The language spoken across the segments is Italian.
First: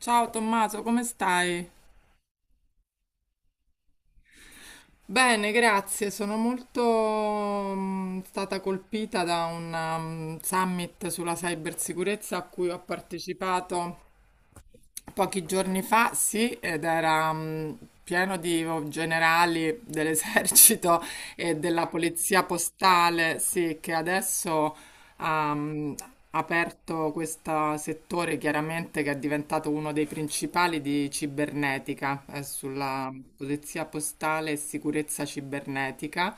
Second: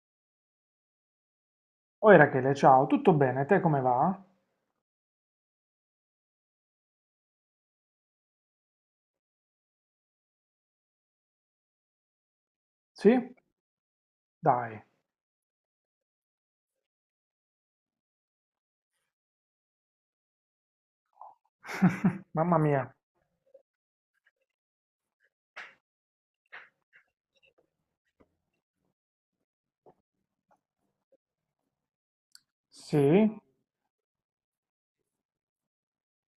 Ciao Tommaso, come stai? Oh Rachele, ciao, tutto bene? Te come va? Bene, grazie. Sono molto stata colpita da un summit sulla cybersicurezza a cui ho Sì? partecipato Dai. pochi giorni fa, sì, ed era pieno di generali dell'esercito e della polizia Mamma mia. postale, sì, che adesso ha aperto questo settore chiaramente che è diventato uno dei principali di cibernetica, sulla Sì? polizia postale e sicurezza cibernetica.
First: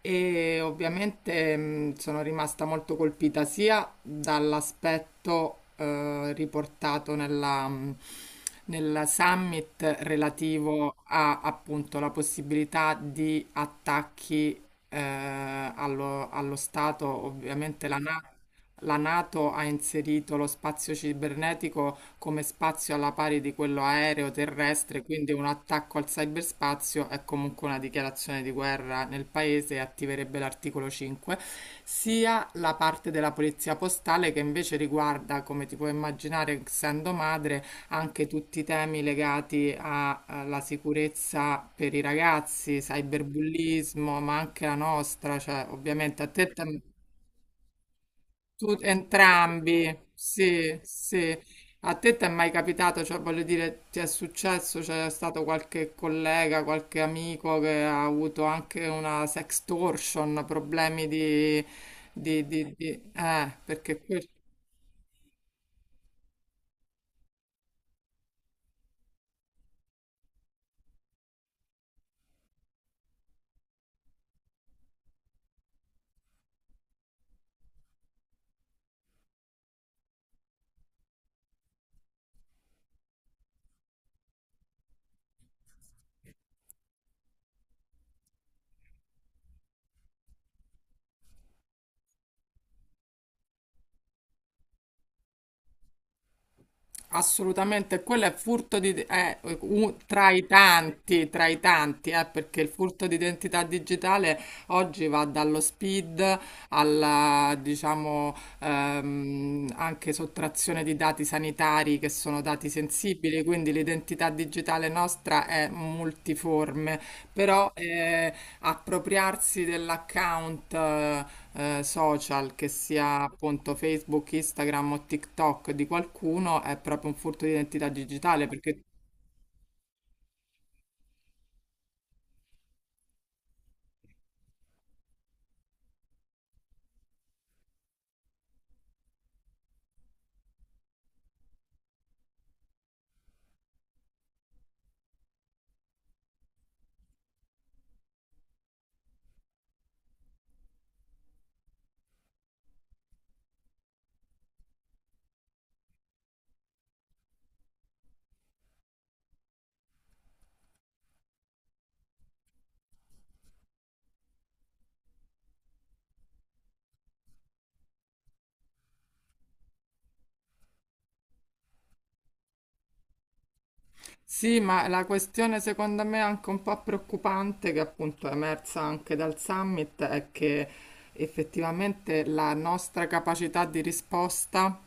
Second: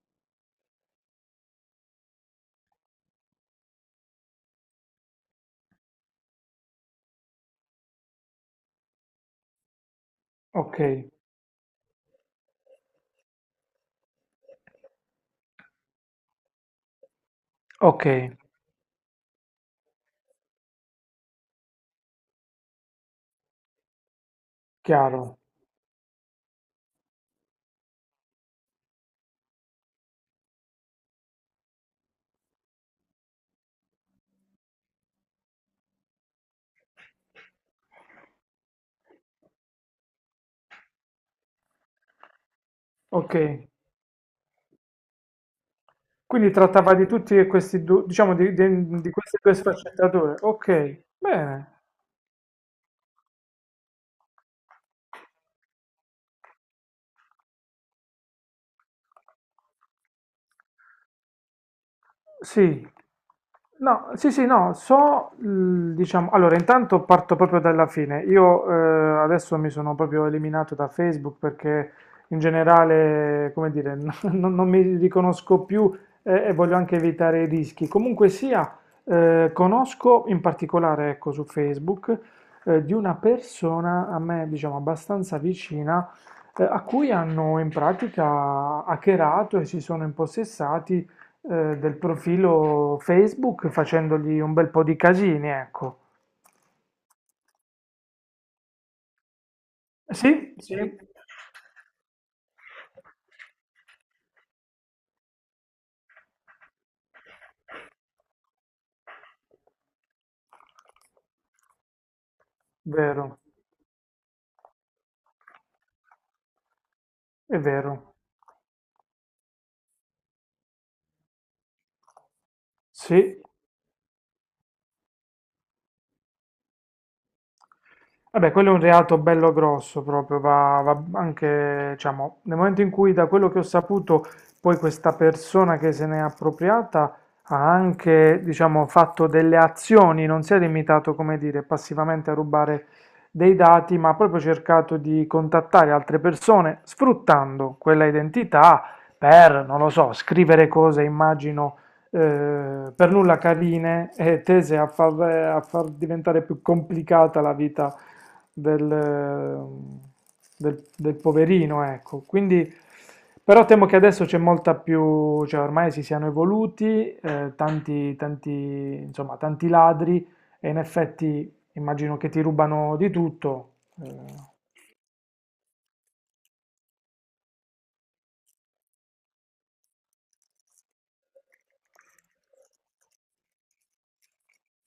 E ovviamente sono rimasta molto colpita sia dall'aspetto riportato nel summit Ok, relativo a appunto la possibilità di attacchi allo Stato. Ovviamente ok, la NATO ha inserito lo spazio cibernetico come spazio alla pari di quello aereo terrestre, quindi chiaro. un attacco al cyberspazio è comunque una dichiarazione di guerra nel paese e attiverebbe l'articolo 5, sia la parte della polizia postale che invece riguarda, come ti puoi immaginare, essendo madre, anche tutti i temi legati alla sicurezza per i ragazzi, Ok. cyberbullismo, ma anche la nostra, cioè ovviamente a te Quindi trattava di tutti e questi due, diciamo di, tu, di- di queste due entrambi, sfaccettature. sì, Ok, sì. bene. A te ti è mai capitato, cioè voglio dire, ti è successo, c'è stato qualche collega, qualche amico che ha avuto anche una sextortion, problemi di... di, di, Sì, di- eh, perché no, questo. sì, sì, no, so, l- diciamo, allora intanto parto proprio dalla fine. Io adesso mi sono proprio eliminato da Facebook perché in generale, come dire, non mi riconosco più, e voglio anche evitare i rischi. Comunque sia, conosco in particolare, ecco, su Facebook, di una persona a me, diciamo, abbastanza vicina, a cui hanno in pratica hackerato e si sono impossessati, del profilo Facebook facendogli un bel po' di casini, ecco. Assolutamente, quello è furto di, Sì, sì, tra i tanti, perché il furto di identità digitale oggi va dallo speed alla, diciamo, anche sottrazione di dati sanitari che sono dati vero, sensibili, quindi l'identità digitale nostra è multiforme, è però vero. Appropriarsi dell'account social, che sia Sì, appunto Facebook, Instagram o TikTok di qualcuno, è proprio un furto di identità digitale vabbè, quello è un perché. reato bello grosso proprio, va, va anche, diciamo, nel momento in cui da quello che ho saputo, poi questa persona che se n'è appropriata ha anche, diciamo, fatto delle azioni, non si è limitato, come dire, passivamente a rubare dei dati, ma ha proprio cercato di contattare altre persone sfruttando quella identità per, non lo so, scrivere cose, immagino, per nulla carine e tese a far diventare più complicata la vita del, del poverino, ecco. Quindi, però temo che adesso c'è molta più, cioè ormai si siano evoluti, tanti, tanti, insomma, tanti ladri e in effetti immagino che ti rubano di tutto. Eh, Sì, ma la questione secondo me anche un po' preoccupante, che appunto è emersa anche dal summit, è che effettivamente la nostra capacità di risposta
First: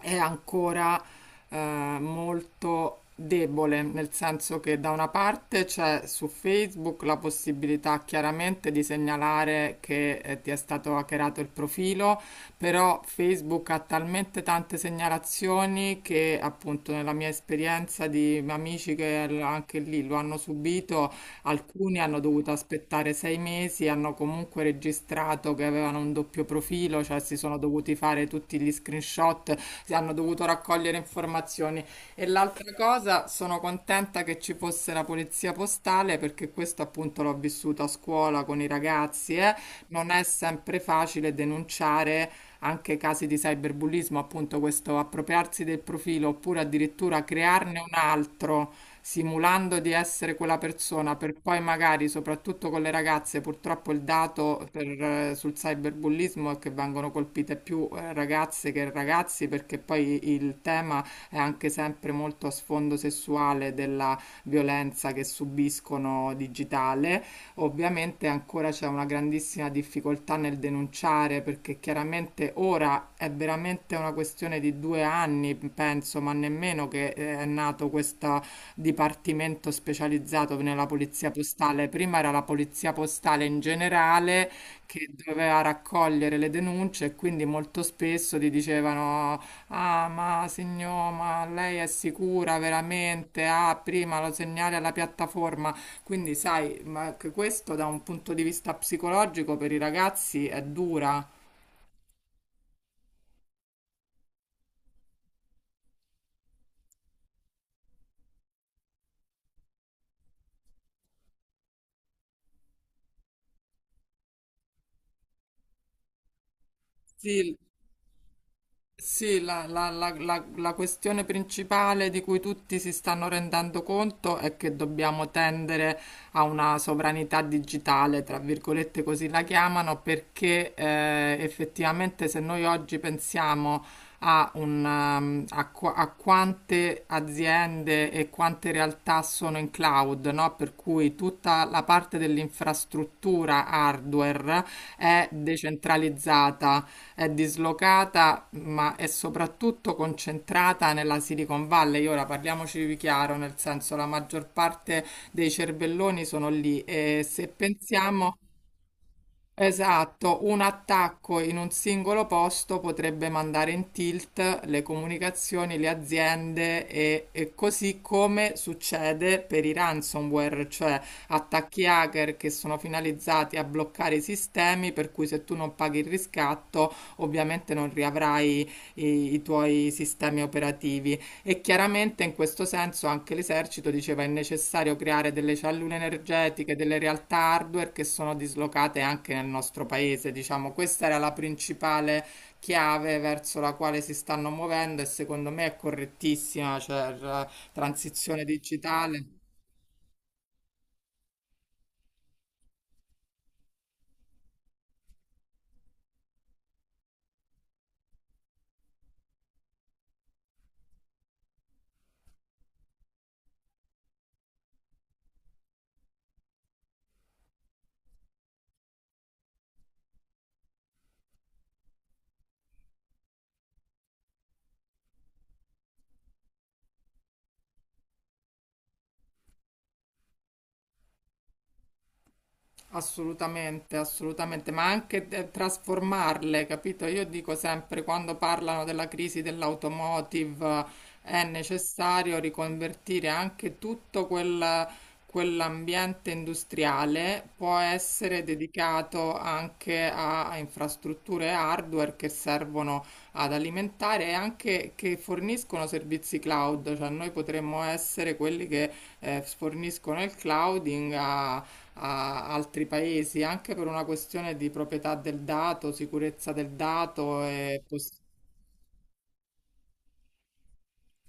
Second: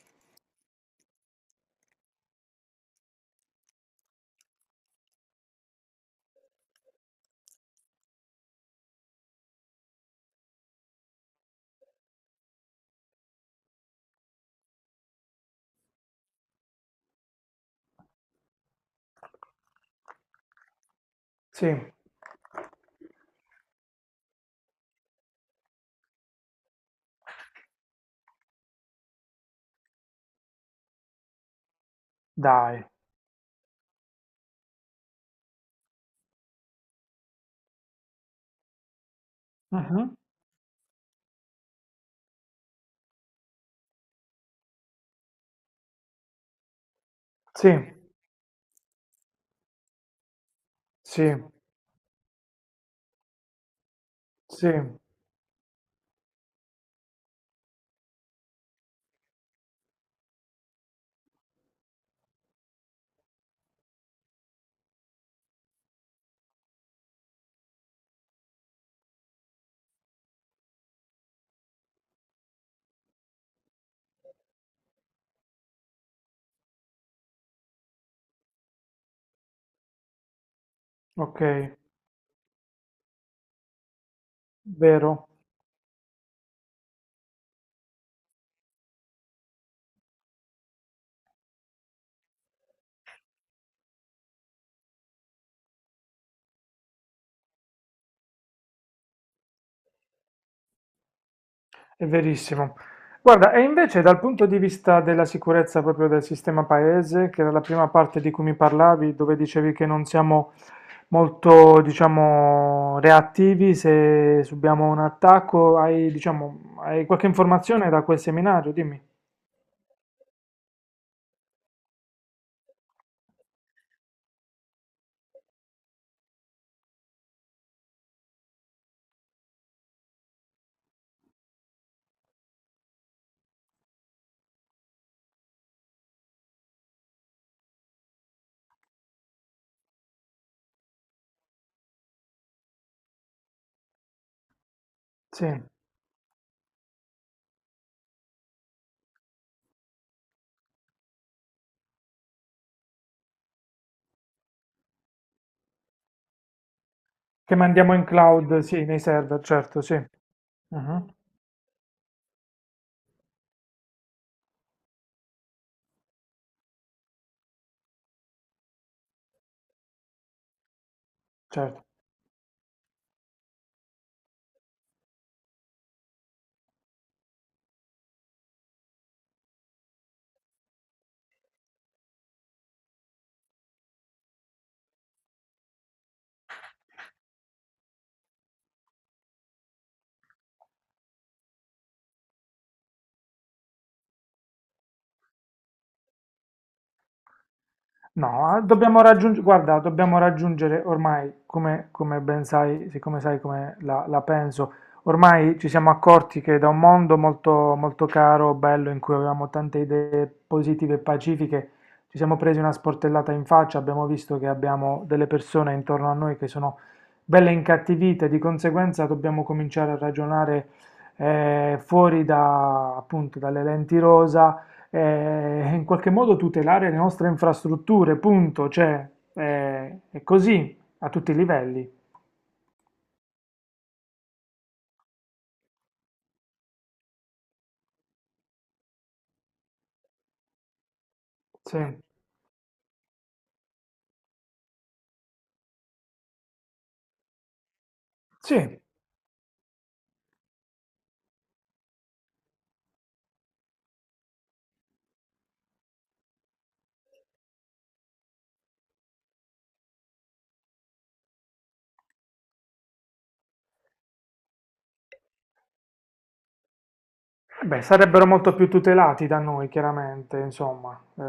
è ancora eh, molto debole, nel senso che da una parte c'è su Facebook la possibilità chiaramente di segnalare che ti è stato hackerato il profilo, però Facebook ha talmente tante segnalazioni che appunto nella mia esperienza di amici che anche lì lo hanno subito, sì, alcuni hanno dovuto aspettare 6 mesi, hanno comunque registrato che avevano un doppio profilo, cioè si sono dovuti fare tutti gli screenshot, si hanno dovuto raccogliere informazioni. E l'altra dai. cosa, sono contenta che ci fosse la polizia postale perché questo appunto l'ho vissuto a scuola con i ragazzi, eh. Non Mhm. è sempre facile denunciare anche casi di cyberbullismo, appunto questo appropriarsi del profilo oppure addirittura Sì, crearne un altro simulando di essere quella persona per sì, poi magari, soprattutto con le ragazze, purtroppo il dato sì, sul cyberbullismo è che vengono colpite più ragazze che ragazzi perché poi il tema è anche sempre molto a sfondo sessuale della violenza che subiscono digitale. Ovviamente ancora c'è una grandissima difficoltà nel denunciare perché chiaramente ora è veramente una questione di 2 anni, penso, ma nemmeno che è nato questa dipartimento specializzato nella polizia ok, postale. Prima era la polizia postale in generale che vero. doveva raccogliere le denunce e quindi molto spesso ti dicevano: ah, ma signor, ma lei è sicura veramente? Ah, prima lo segnali alla piattaforma. Quindi, sai, ma anche questo da un punto di vista psicologico per i ragazzi è dura. È verissimo. Guarda, e invece dal punto di vista della sicurezza proprio del sistema paese, che era la prima parte di cui mi parlavi, dove dicevi che non siamo molto, diciamo, reattivi se subiamo un attacco, hai, diciamo, hai qualche Sì. informazione da quel seminario? Dimmi. Sì, la questione principale di cui tutti si stanno rendendo conto è che dobbiamo tendere a una sovranità digitale, tra virgolette così la chiamano, perché effettivamente se noi oggi pensiamo a, un, um, a qua- a quante aziende e quante realtà sono in cloud, no? Per cui tutta la parte dell'infrastruttura hardware è Sì, decentralizzata, è dislocata, ma è soprattutto concentrata nella Silicon Valley. Ora parliamoci di chiaro, nel senso la maggior parte dei cervelloni sono lì e se che mandiamo in pensiamo. cloud, sì, nei server, certo, sì. Esatto, un Mhm. attacco in un singolo posto potrebbe mandare in tilt le comunicazioni, le aziende e così come succede per i ransomware, cioè Certo. attacchi hacker che sono finalizzati a bloccare i sistemi, per cui se tu non paghi il riscatto, ovviamente non riavrai i tuoi sistemi operativi. E chiaramente in questo senso anche l'esercito diceva è necessario creare delle cellule energetiche, delle realtà hardware che sono dislocate anche nel nostro paese. Diciamo, questa era la principale chiave verso la quale si stanno muovendo e secondo me è correttissima, cioè la transizione No, dobbiamo digitale. raggiungere, guarda, dobbiamo raggiungere ormai, come, come ben sai, siccome sai come la penso, ormai ci siamo accorti che da un mondo molto, molto caro, bello, in cui avevamo tante idee positive e pacifiche, ci siamo presi una sportellata in faccia, abbiamo visto che abbiamo delle persone intorno a noi che sono belle incattivite, di conseguenza dobbiamo cominciare a ragionare, fuori da, appunto, dalle lenti rosa, in qualche modo tutelare le nostre infrastrutture, punto, cioè, è così a tutti i livelli. Assolutamente, assolutamente, ma anche trasformarle, capito? Io dico sempre, quando parlano della crisi dell'automotive, è Sì, necessario riconvertire anche tutto quell'ambiente industriale, può essere sì, dedicato anche a infrastrutture hardware che servono ad alimentare e anche che forniscono servizi cloud, cioè noi potremmo essere quelli che forniscono il clouding a altri paesi, anche per una questione di proprietà del dato, sicurezza del dato eh beh, e possibilità. sarebbero molto più tutelati da noi, chiaramente, insomma.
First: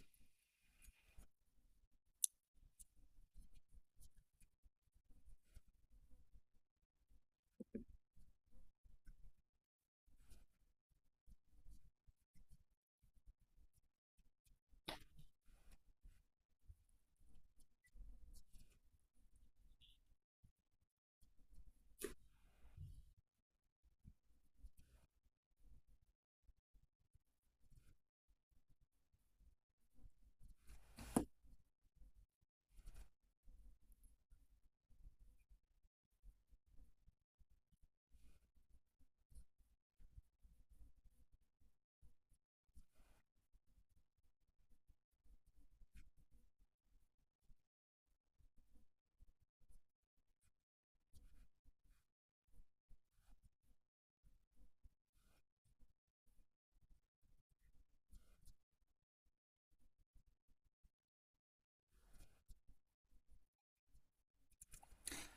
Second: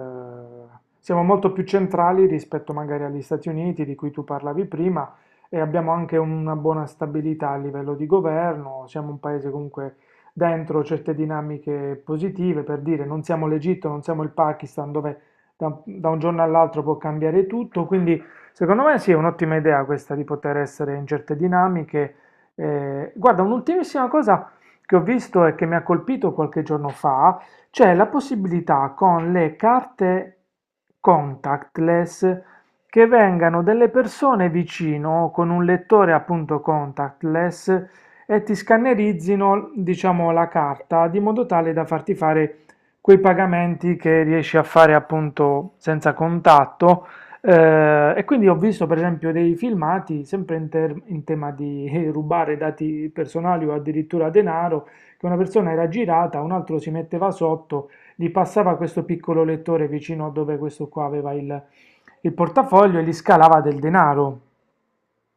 Siamo molto più centrali rispetto magari agli Stati Uniti di cui tu parlavi prima e abbiamo anche una buona stabilità a livello di governo, siamo un paese comunque dentro certe dinamiche positive, per dire, non siamo l'Egitto, non siamo il Pakistan dove da un giorno all'altro può cambiare tutto, quindi secondo me sì, è un'ottima idea questa di poter essere in certe dinamiche. Guarda, un'ultimissima cosa che ho visto e che mi ha colpito qualche giorno fa, c'è la possibilità con le carte contactless che vengano delle persone vicino con un lettore appunto contactless e ti scannerizzino, diciamo, la carta di modo tale da farti fare quei pagamenti che riesci a fare appunto senza contatto, e quindi ho visto per esempio dei filmati sempre in, in tema di rubare dati personali o addirittura denaro, che una persona era girata, un altro si metteva sotto, gli passava questo piccolo lettore vicino a dove questo qua aveva il portafoglio e gli scalava del denaro.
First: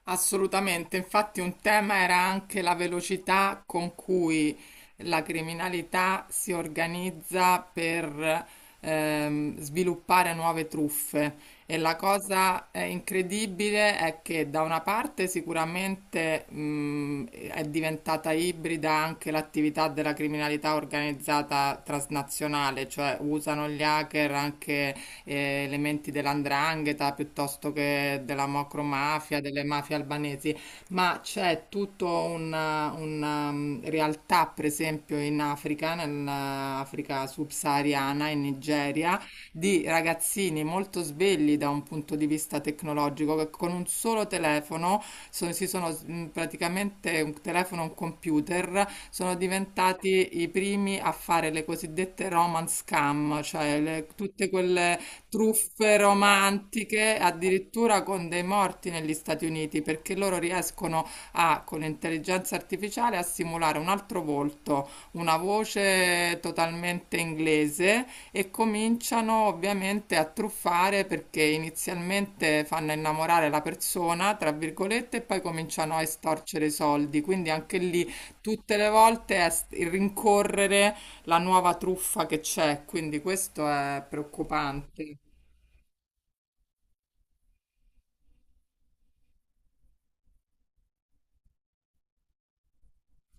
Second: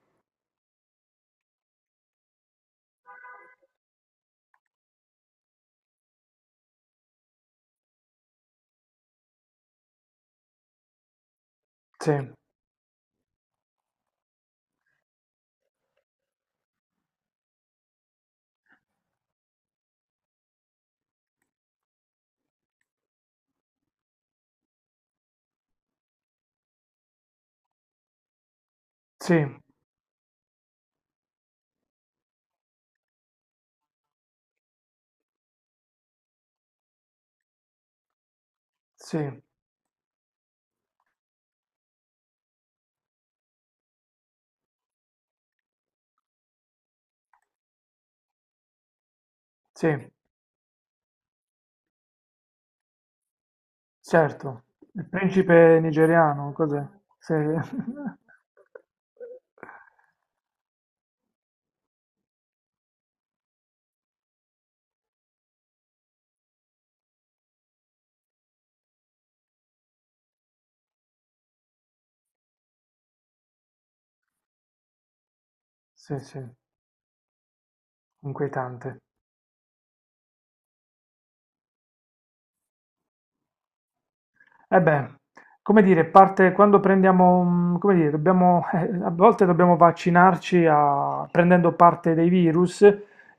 Assolutamente, infatti un tema era anche la velocità con cui la criminalità si organizza per sviluppare nuove truffe e la Sì, cosa incredibile è che da una parte sicuramente è diventata ibrida anche l'attività della criminalità organizzata transnazionale, cioè usano gli hacker anche elementi dell'andrangheta piuttosto che della macromafia, sì, delle mafie albanesi, ma c'è tutta una realtà, per esempio, in Africa, nell'Africa subsahariana, in Nigeria, sì, di ragazzini molto svegli da un punto di vista tecnologico che con un solo telefono, praticamente un telefono, un computer, sono sì, diventati i primi a fare le cosiddette romance scam, cioè tutte certo. quelle Il principe truffe nigeriano, cos'è? romantiche, Sì. addirittura con dei morti negli Stati Uniti, perché loro riescono a, con l'intelligenza artificiale, a simulare un altro volto, una voce totalmente inglese e cominciano ovviamente a truffare perché inizialmente fanno innamorare la persona, tra virgolette, e poi cominciano a Sì, sì, estorcere i soldi. Quindi anche lì tutte le inquietante. volte è rincorrere la nuova truffa che c'è, quindi questo è Eh beh, preoccupante. come dire, parte quando prendiamo, come dire, dobbiamo, a volte dobbiamo vaccinarci prendendo parte dei virus,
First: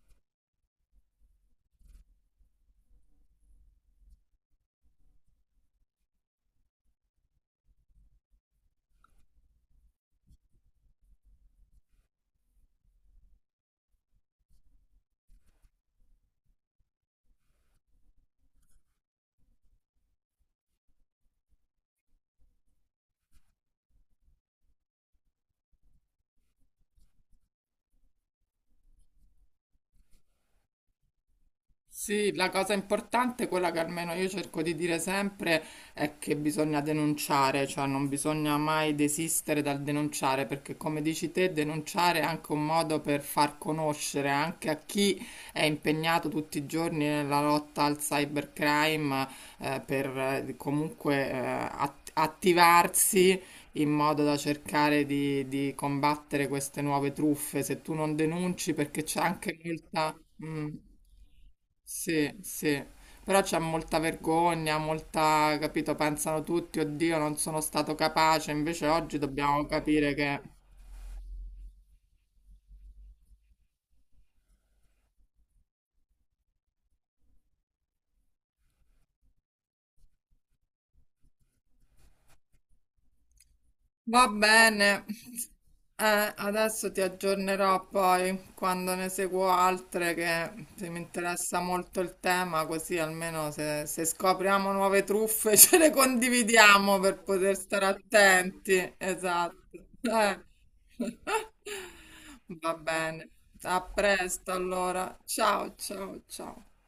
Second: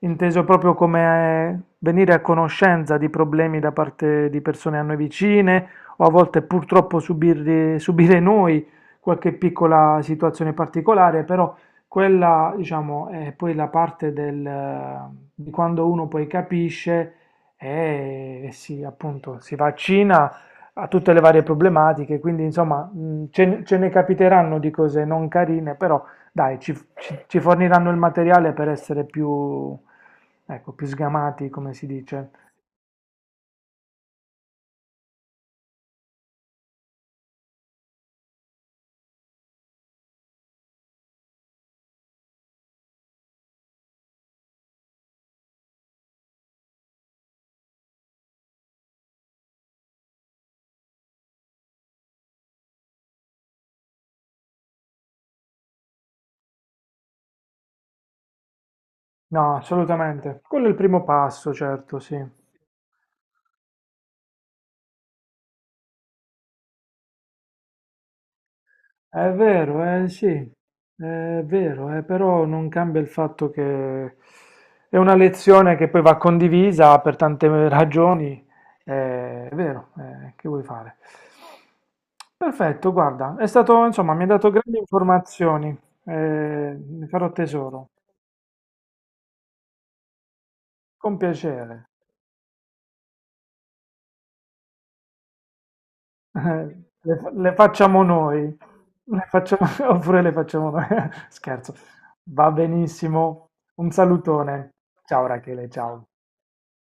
inteso proprio come venire a conoscenza di problemi da parte di persone a noi vicine, o a volte purtroppo subire noi qualche piccola situazione particolare, però quella, diciamo, è poi la parte del, di quando uno poi capisce e si, appunto, si vaccina a tutte le varie problematiche, quindi insomma, ce ne capiteranno di cose non carine, però dai, ci forniranno il materiale per essere più, ecco, più sgamati, come si dice. Sì, la cosa importante, quella che almeno io cerco di dire sempre, è che bisogna denunciare, cioè non bisogna mai desistere dal denunciare, perché come dici te, denunciare è anche un modo per far conoscere anche a chi è impegnato tutti i giorni nella lotta al cybercrime, per comunque attivarsi in modo da cercare di combattere queste nuove truffe. Se tu non denunci, perché c'è No, anche molta. assolutamente. Quello Mm. è il primo passo, certo, sì. Sì, sì, però c'è molta vergogna, molta, capito, pensano tutti, oddio, non sono stato capace, invece oggi È dobbiamo vero, capire sì, che. è vero, però non cambia il fatto che è una lezione che poi va condivisa per tante ragioni, è vero, che vuoi fare? Perfetto, guarda, è stato, insomma, mi Va ha dato grandi bene. informazioni, Adesso ti ne farò aggiornerò tesoro, poi quando ne seguo altre che se mi con interessa piacere. molto il tema, così almeno se scopriamo nuove truffe ce le Eh, condividiamo per le poter stare facciamo noi, attenti. le facciamo- Esatto. oppure le facciamo noi. Scherzo, va Va bene, benissimo. a Un presto salutone. allora. Ciao Rachele, Ciao, ciao. ciao, ciao.